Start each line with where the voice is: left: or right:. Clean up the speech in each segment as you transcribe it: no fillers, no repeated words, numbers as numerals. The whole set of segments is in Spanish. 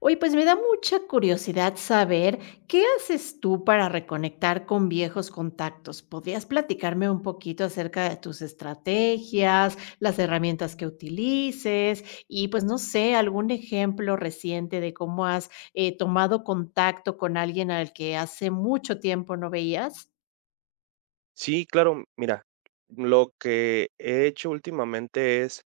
left: Oye, pues me da mucha curiosidad saber, ¿qué haces tú para reconectar con viejos contactos? ¿Podrías platicarme un poquito acerca de tus estrategias, las herramientas que utilices y, pues, no sé, algún ejemplo reciente de cómo has, tomado contacto con alguien al que hace mucho tiempo no veías?
right: Sí, claro, mira, lo que he hecho últimamente es,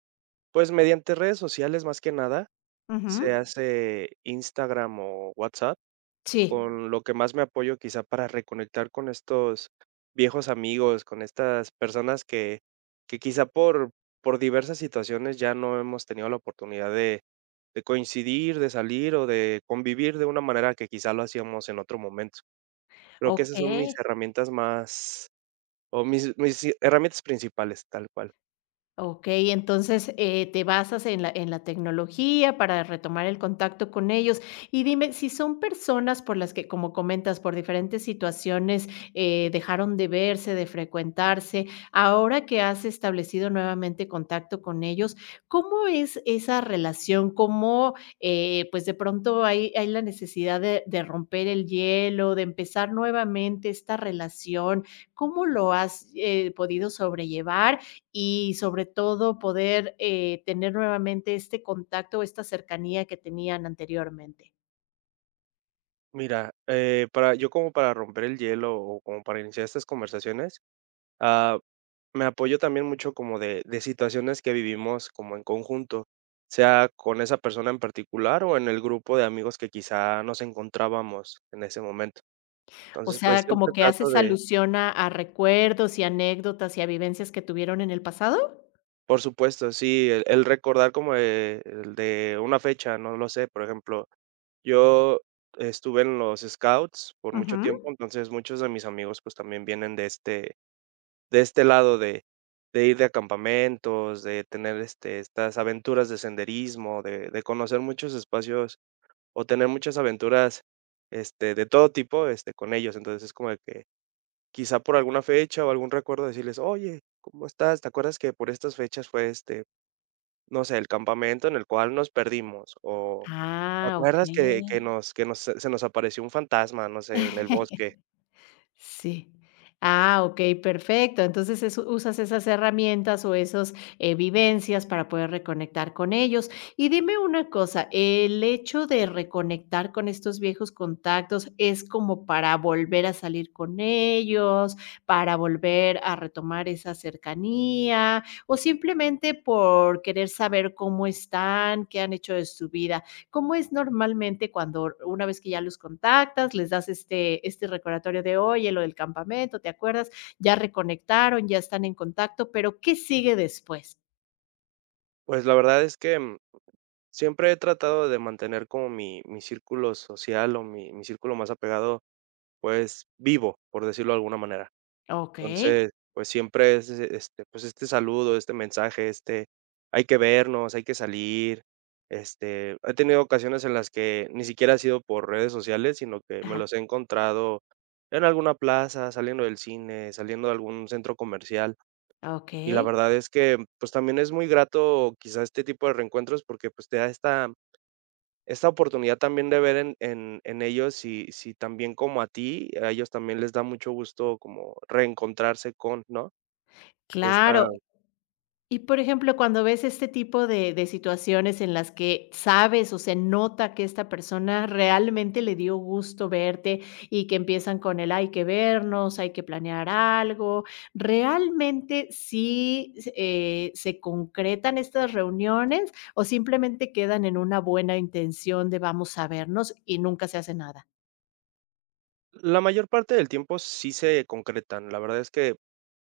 right: pues, mediante redes sociales, más que nada,
left: Ujú.
right: se hace Instagram o WhatsApp,
left: Sí,
right: con lo que más me apoyo quizá para reconectar con estos viejos amigos, con estas personas que quizá por diversas situaciones ya no hemos tenido la oportunidad de coincidir, de salir o de convivir de una manera que quizá lo hacíamos en otro momento. Creo que esas son mis
left: okey.
right: herramientas más o herramientas principales, tal cual.
left: Okey, entonces, te basas en la tecnología para retomar el contacto con ellos. Y dime, si son personas por las que, como comentas, por diferentes situaciones, dejaron de verse, de frecuentarse, ahora que has establecido nuevamente contacto con ellos, ¿cómo es esa relación? ¿Cómo, pues, de pronto hay la necesidad de romper el hielo, de empezar nuevamente esta relación? ¿Cómo lo has, podido sobrellevar? Y sobre todo poder tener nuevamente este contacto, esta cercanía que tenían anteriormente.
right: Mira, para yo como para romper el hielo o como para iniciar estas conversaciones, ah, me apoyo también mucho como de situaciones que vivimos como en conjunto, sea con esa persona en particular o en el grupo de amigos que quizá nos encontrábamos en ese momento.
left: O
right: Entonces, pues,
left: sea, como
right: siempre
left: que
right: trato
left: haces
right: de,
left: alusión a recuerdos y anécdotas y a vivencias que tuvieron en el pasado.
right: por supuesto, sí, el recordar, como, de una fecha, no lo sé, por ejemplo. Yo estuve en los Scouts por mucho
left: Ujú.
right: tiempo, entonces muchos de mis amigos, pues, también vienen de este lado de ir de campamentos, de tener, este, estas aventuras de senderismo, de conocer muchos espacios o tener muchas aventuras, este, de todo tipo, este, con ellos. Entonces, es como de que quizá por alguna fecha o algún recuerdo decirles: "Oye, ¿cómo estás? ¿Te acuerdas que por estas fechas fue, este, no sé, el campamento en el cual nos perdimos?" O: "¿Te
left: Ah, ok.
right: acuerdas que nos se nos apareció un fantasma, no sé, en el bosque?"
left: Sí. Ah, okey, perfecto. Entonces, es usas esas herramientas o esos, vivencias para poder reconectar con ellos. Y dime una cosa, ¿el hecho de reconectar con estos viejos contactos es como para volver a salir con ellos, para volver a retomar esa cercanía, o simplemente por querer saber cómo están, qué han hecho de su vida? ¿Cómo es normalmente cuando una vez que ya los contactas, les das este recordatorio de: "Oye, lo del campamento, ¿te acuerdas? Ya reconectaron, ya están en contacto", pero, ¿qué sigue después?
right: Pues, la verdad es que, siempre he tratado de mantener como mi círculo social o mi círculo más apegado, pues, vivo, por decirlo de alguna manera.
left: Okey.
right: Entonces, pues, siempre es, este, pues, este saludo, este mensaje, este: "Hay que vernos, hay que salir". Este, he tenido ocasiones en las que ni siquiera ha sido por redes sociales, sino que me
left: Ajá.
right: los he encontrado en alguna plaza, saliendo del cine, saliendo de algún centro comercial. Y la
left: Okey.
right: verdad es que, pues, también es muy grato, quizá, este tipo de reencuentros, porque, pues, te da esta oportunidad también de ver en ellos si también, como a ti, a ellos también les da mucho gusto como reencontrarse con, ¿no? Esta
left: Claro. Y, por ejemplo, cuando ves este tipo de situaciones en las que sabes, o se nota que esta persona realmente le dio gusto verte y que empiezan con el: "Hay que vernos, hay que planear algo", ¿realmente sí se concretan estas reuniones o simplemente quedan en una buena intención de vamos a vernos y nunca se hace nada?
right: La mayor parte del tiempo sí se concretan. La verdad es que,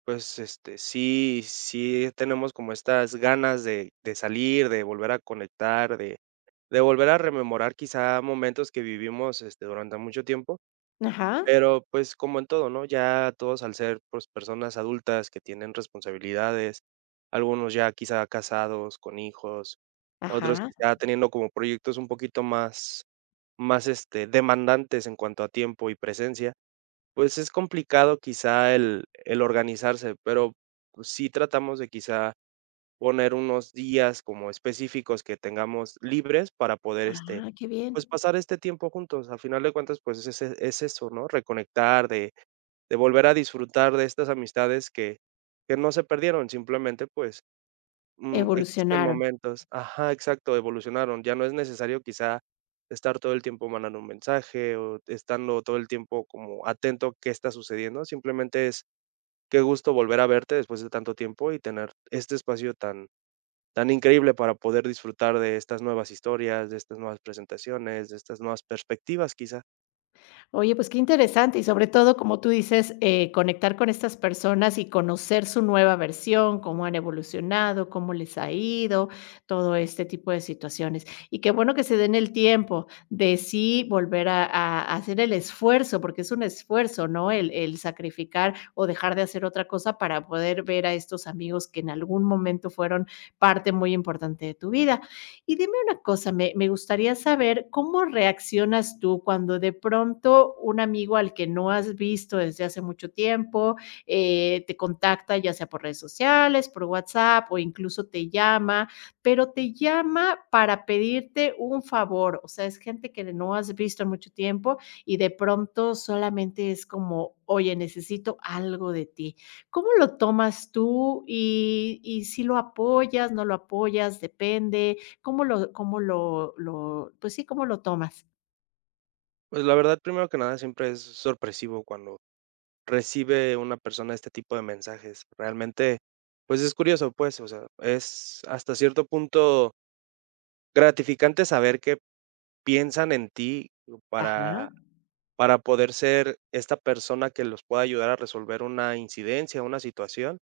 right: pues, este, sí tenemos como estas ganas de salir, de volver a conectar, de volver a rememorar, quizá, momentos que vivimos, este, durante mucho tiempo.
left: Ajá,
right: Pero, pues, como en todo, ¿no? Ya todos, al ser, pues, personas adultas que tienen responsabilidades, algunos ya quizá casados, con hijos, otros
left: ajá,
right: quizá teniendo como proyectos un poquito más, más, este, demandantes en cuanto a tiempo y presencia, pues, es complicado quizá el organizarse, pero, pues, sí tratamos de quizá poner unos días como específicos que tengamos libres para poder, este,
left: ah, qué bien.
right: pues, pasar este tiempo juntos. A final de cuentas, pues, es eso, ¿no? Reconectar, de volver a disfrutar de estas amistades que no se perdieron, simplemente, pues, existen
left: Evolucionaron.
right: momentos, ajá, exacto, evolucionaron. Ya no es necesario quizá estar todo el tiempo mandando un mensaje o estando todo el tiempo como atento a qué está sucediendo, simplemente es qué gusto volver a verte después de tanto tiempo y tener este espacio tan increíble para poder disfrutar de estas nuevas historias, de estas nuevas presentaciones, de estas nuevas perspectivas, quizá.
left: Oye, pues qué interesante y sobre todo, como tú dices, conectar con estas personas y conocer su nueva versión, cómo han evolucionado, cómo les ha ido, todo este tipo de situaciones. Y qué bueno que se den el tiempo de sí volver a hacer el esfuerzo, porque es un esfuerzo, ¿no? El sacrificar o dejar de hacer otra cosa para poder ver a estos amigos que en algún momento fueron parte muy importante de tu vida. Y dime una cosa, me gustaría saber cómo reaccionas tú cuando de pronto un amigo al que no has visto desde hace mucho tiempo te contacta, ya sea por redes sociales, por WhatsApp o incluso te llama, pero te llama para pedirte un favor. O sea, es gente que no has visto en mucho tiempo y de pronto solamente es como, oye, necesito algo de ti. ¿Cómo lo tomas tú y si lo apoyas, no lo apoyas, depende? ¿Cómo lo cómo lo pues sí, cómo lo tomas?
right: Pues, la verdad, primero que nada, siempre es sorpresivo cuando recibe una persona este tipo de mensajes. Realmente, pues, es curioso, pues, o sea, es hasta cierto punto gratificante saber que piensan en ti para
left: Ajá,
right: para poder ser esta persona que los pueda ayudar a resolver una incidencia, una situación.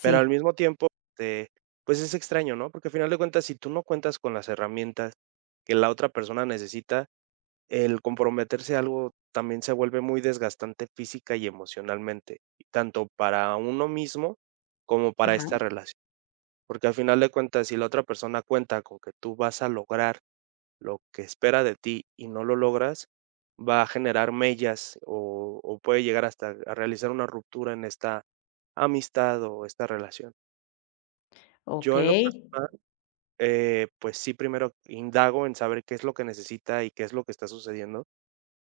right: Pero al mismo tiempo, este, pues es extraño, ¿no? Porque al final de cuentas, si tú no cuentas con las herramientas que la otra persona necesita, el comprometerse a algo también se vuelve muy desgastante física y emocionalmente, y tanto para uno mismo como para esta
left: ajá,
right: relación. Porque al final de cuentas, si la otra persona cuenta con que tú vas a lograr lo que espera de ti y no lo logras, va a generar mellas o puede llegar hasta a realizar una ruptura en esta amistad o esta relación. Yo en lo
left: okey,
right: personal, pues sí, primero indago en saber qué es lo que necesita y qué es lo que está sucediendo,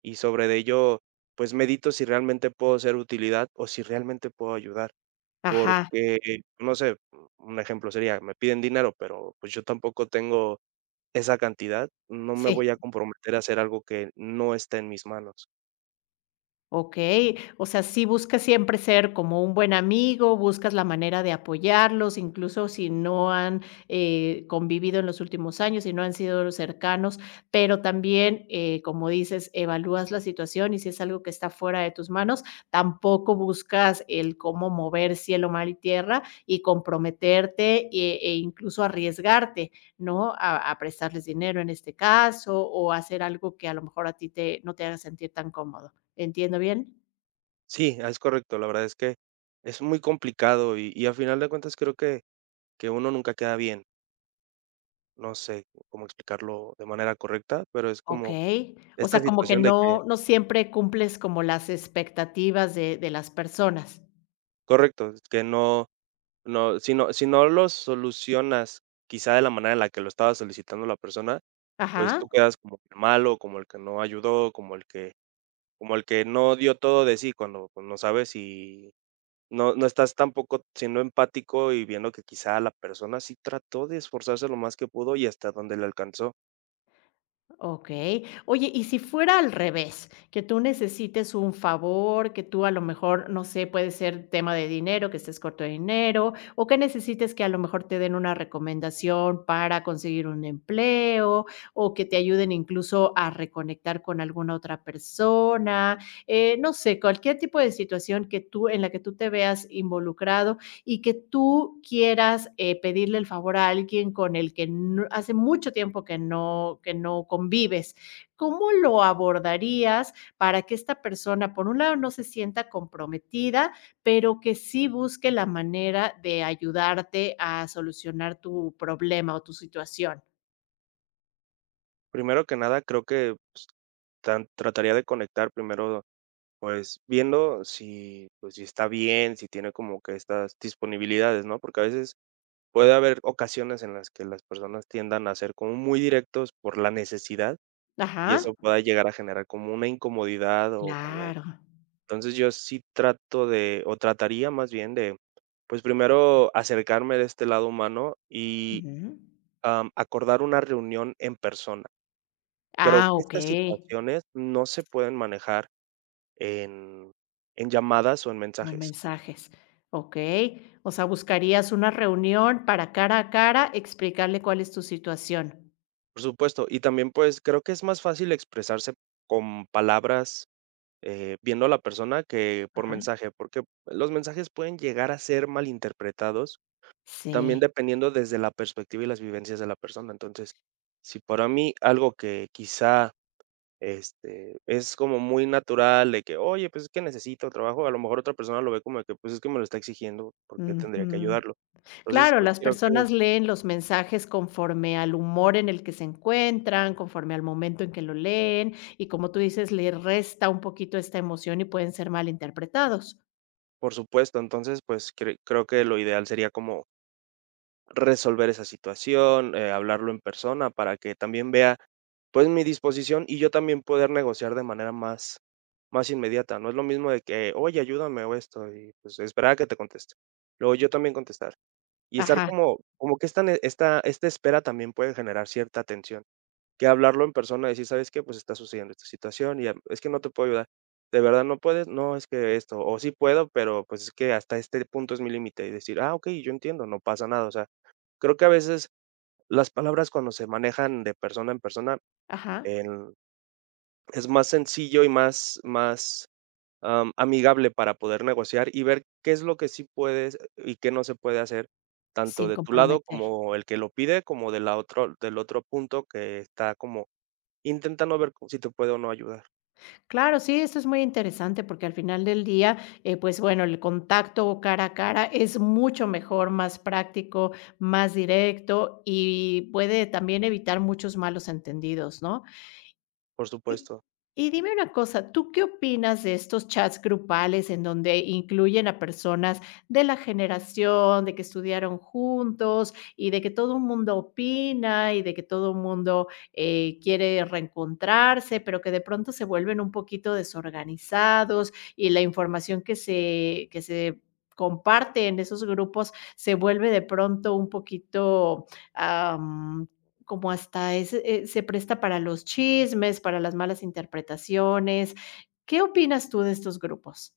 right: y sobre de ello, pues medito si realmente puedo ser utilidad o si realmente puedo ayudar,
left: ajá,
right: porque, no sé, un ejemplo sería, me piden dinero, pero pues yo tampoco tengo esa cantidad, no me
left: sí.
right: voy a comprometer a hacer algo que no está en mis manos.
left: Okey, o sea, sí buscas siempre ser como un buen amigo, buscas la manera de apoyarlos, incluso si no han, convivido en los últimos años, si no han sido cercanos, pero también, como dices, evalúas la situación y si es algo que está fuera de tus manos, tampoco buscas el cómo mover cielo, mar y tierra y comprometerte, e incluso arriesgarte, ¿no? A prestarles dinero en este caso, o hacer algo que a lo mejor a ti te no te haga sentir tan cómodo. ¿Entiendo bien?
right: Sí, es correcto, la verdad es que es muy complicado, y a final de cuentas creo que uno nunca queda bien. No sé cómo explicarlo de manera correcta, pero es como
left: Okey. O
right: esta
left: sea, como que
right: situación de que,
left: no no siempre cumples como las expectativas de las personas.
right: correcto, es que no si no si no lo solucionas quizá de la manera en la que lo estaba solicitando la persona, pues
left: Ajá.
right: tú quedas como el malo, como el que no ayudó, como el que no dio todo de sí cuando, pues, no sabes si no estás tampoco siendo empático y viendo que quizá la persona sí trató de esforzarse lo más que pudo y hasta donde le alcanzó.
left: Okey. Oye, y si fuera al revés, que tú necesites un favor, que tú a lo mejor, no sé, puede ser tema de dinero, que estés corto de dinero, o que necesites que a lo mejor te den una recomendación para conseguir un empleo, o que te ayuden incluso a reconectar con alguna otra persona, no sé, cualquier tipo de situación que tú en la que tú te veas involucrado, y que tú quieras pedirle el favor a alguien con el que hace mucho tiempo que no convives. ¿Cómo lo abordarías para que esta persona, por un lado, no se sienta comprometida, pero que sí busque la manera de ayudarte a solucionar tu problema o tu situación?
right: Primero que nada, creo que, pues, tan trataría de conectar primero. Pues, viendo si, pues, si está bien, si tiene como que estas disponibilidades, ¿no? Porque a veces puede haber ocasiones en las que las personas tiendan a ser como muy directos por la necesidad, y
left: Ajá,
right: eso pueda llegar a generar como una incomodidad o como,
left: claro.
right: entonces, yo sí trato de o trataría más bien de, pues, primero acercarme de este lado humano y,
left: Ujú.
right: am, acordar una reunión en persona. Creo
left: Ah,
right: que
left: ok.
right: estas situaciones no se pueden manejar en llamadas o en
left: O en
right: mensajes.
left: mensajes, okey. O sea, buscarías una reunión para cara a cara, explicarle cuál es tu situación.
right: Por supuesto, y también, pues, creo que es más fácil expresarse con palabras, viendo a la persona, que por
left: Ajá.
right: mensaje, porque los mensajes pueden llegar a ser malinterpretados, también
left: Sí,
right: dependiendo desde la perspectiva y las vivencias de la persona. Entonces, si para mí algo que quizá, este, es como muy natural de que: "Oye, pues, es que necesito trabajo", a lo mejor otra persona lo ve como de que, pues, es que me lo está exigiendo, porque tendría que
left: ujú.
right: ayudarlo. Entonces,
left: Claro,
right: pues,
left: las
right: creo que,
left: personas leen los mensajes conforme al humor en el que se encuentran, conforme al momento en que lo leen, y como tú dices, le resta un poquito esta emoción y pueden ser malinterpretados.
right: por supuesto, entonces, pues, creo que lo ideal sería como resolver esa situación, hablarlo en persona para que también vea, pues, mi disposición y yo también poder negociar de manera más, más inmediata. No es lo mismo de que: "Oye, ayúdame o esto", y, pues, esperar a que te conteste. Luego yo también contestar. Y estar
left: Ajá,
right: como como que esta ne esta esta espera también puede generar cierta tensión, que hablarlo en persona y decir: "¿Sabes qué? Pues está sucediendo esta situación y, am, es que no te puedo ayudar. ¿De verdad no puedes? No, es que esto, o sí puedo, pero, pues, es que hasta este punto es mi límite", y decir: "Ah, ok, yo entiendo, no pasa nada", o sea. Creo que a veces las palabras, cuando se manejan de persona en persona,
left: ajá,
right: en, es más sencillo y más, más, am, amigable para poder negociar y ver qué es lo que sí puedes y qué no se puede hacer, tanto
left: sin
right: de tu lado
left: comprometer.
right: como el que lo pide, como de la otro del otro punto que está como intentando ver si te puede o no ayudar,
left: Claro, sí, esto es muy interesante porque al final del día, pues bueno, el contacto cara a cara es mucho mejor, más práctico, más directo y puede también evitar muchos malos entendidos, ¿no?
right: por
left: Y
right: supuesto.
left: y dime una cosa, ¿tú qué opinas de estos chats grupales en donde incluyen a personas de la generación, de que estudiaron juntos y de que todo el mundo opina y de que todo el mundo, quiere reencontrarse, pero que de pronto se vuelven un poquito desorganizados y la información que se comparte en esos grupos se vuelve de pronto un poquito, como hasta ese, se presta para los chismes, para las malas interpretaciones. ¿Qué opinas tú de estos grupos?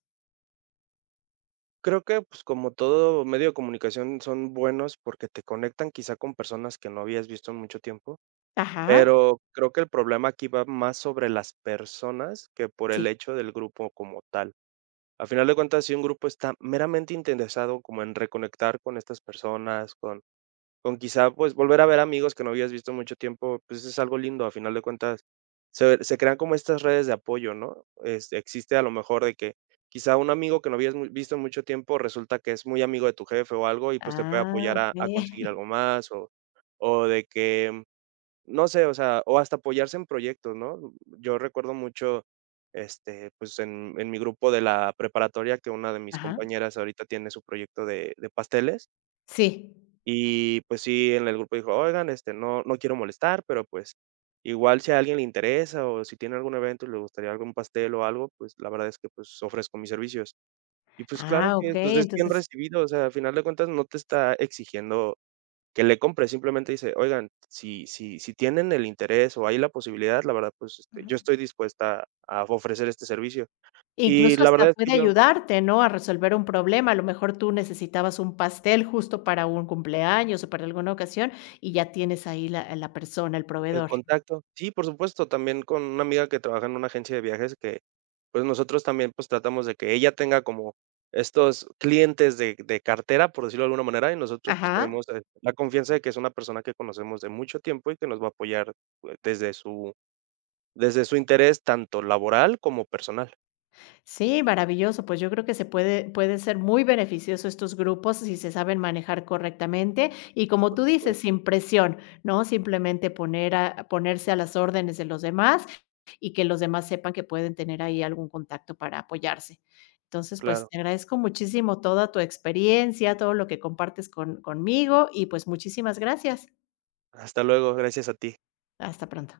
right: Creo que, pues, como todo medio de comunicación son buenos porque te conectan quizá con personas que no habías visto en mucho tiempo.
left: Ajá,
right: Pero creo que el problema aquí va más sobre las personas que por el
left: sí.
right: hecho del grupo como tal. A final de cuentas, si un grupo está meramente interesado como en reconectar con estas personas, con quizá, pues, volver a ver amigos que no habías visto mucho tiempo, pues, es algo lindo, a final de cuentas, se crean como estas redes de apoyo, ¿no? Este, existe a lo mejor de que quizá un amigo que no habías mu visto en mucho tiempo resulta que es muy amigo de tu jefe o algo y, pues, te puede
left: Ah,
right: apoyar a
left: okey.
right: conseguir algo más o de que no sé, o sea, o hasta apoyarse en proyectos, ¿no? Yo recuerdo mucho, este, pues, en mi grupo de la preparatoria, que una de mis
left: Ajá,
right: compañeras ahorita tiene su proyecto de pasteles,
left: sí.
right: y, pues, sí, en el grupo dijo: "Oigan, este, no quiero molestar, pero, pues, igual si a alguien le interesa o si tiene algún evento y le gustaría algún pastel o algo, pues, la verdad es que, pues, ofrezco mis servicios". Y, pues, claro
left: Ah,
right: que, pues,
left: okey,
right: es bien
left: entonces
right: recibido, o sea, al final de cuentas no te está exigiendo que le compre, simplemente dice: "Oigan, si si tienen el interés o hay la posibilidad, la verdad, pues, este,
left: ujú.
right: yo estoy dispuesta a ofrecer este servicio". Y
left: Incluso
right: la
left: hasta
right: verdad es que
left: puede
right: yo
left: ayudarte, ¿no?, a resolver un problema. A lo mejor tú necesitabas un pastel justo para un cumpleaños o para alguna ocasión, y ya tienes ahí la persona, el
right: el
left: proveedor.
right: contacto sí, por supuesto, también con una amiga que trabaja en una agencia de viajes, que, pues, nosotros también, pues, tratamos de que ella tenga como estos clientes de cartera, por decirlo de alguna manera, y nosotros, pues,
left: Ajá.
right: tenemos, la confianza de que es una persona que conocemos de mucho tiempo y que nos va a apoyar, pues, desde su interés, tanto laboral como personal,
left: Sí, maravilloso. Pues yo creo que se puede, puede ser muy beneficioso estos grupos si se saben manejar correctamente y como tú dices,
right: pues,
left: sin presión, ¿no? Simplemente poner a, ponerse a las órdenes de los demás y que los demás sepan que pueden tener ahí algún contacto para apoyarse. Entonces, pues
right: claro.
left: te agradezco muchísimo toda tu experiencia, todo lo que compartes con, conmigo y pues muchísimas gracias.
right: Hasta luego, gracias a ti.
left: Hasta pronto.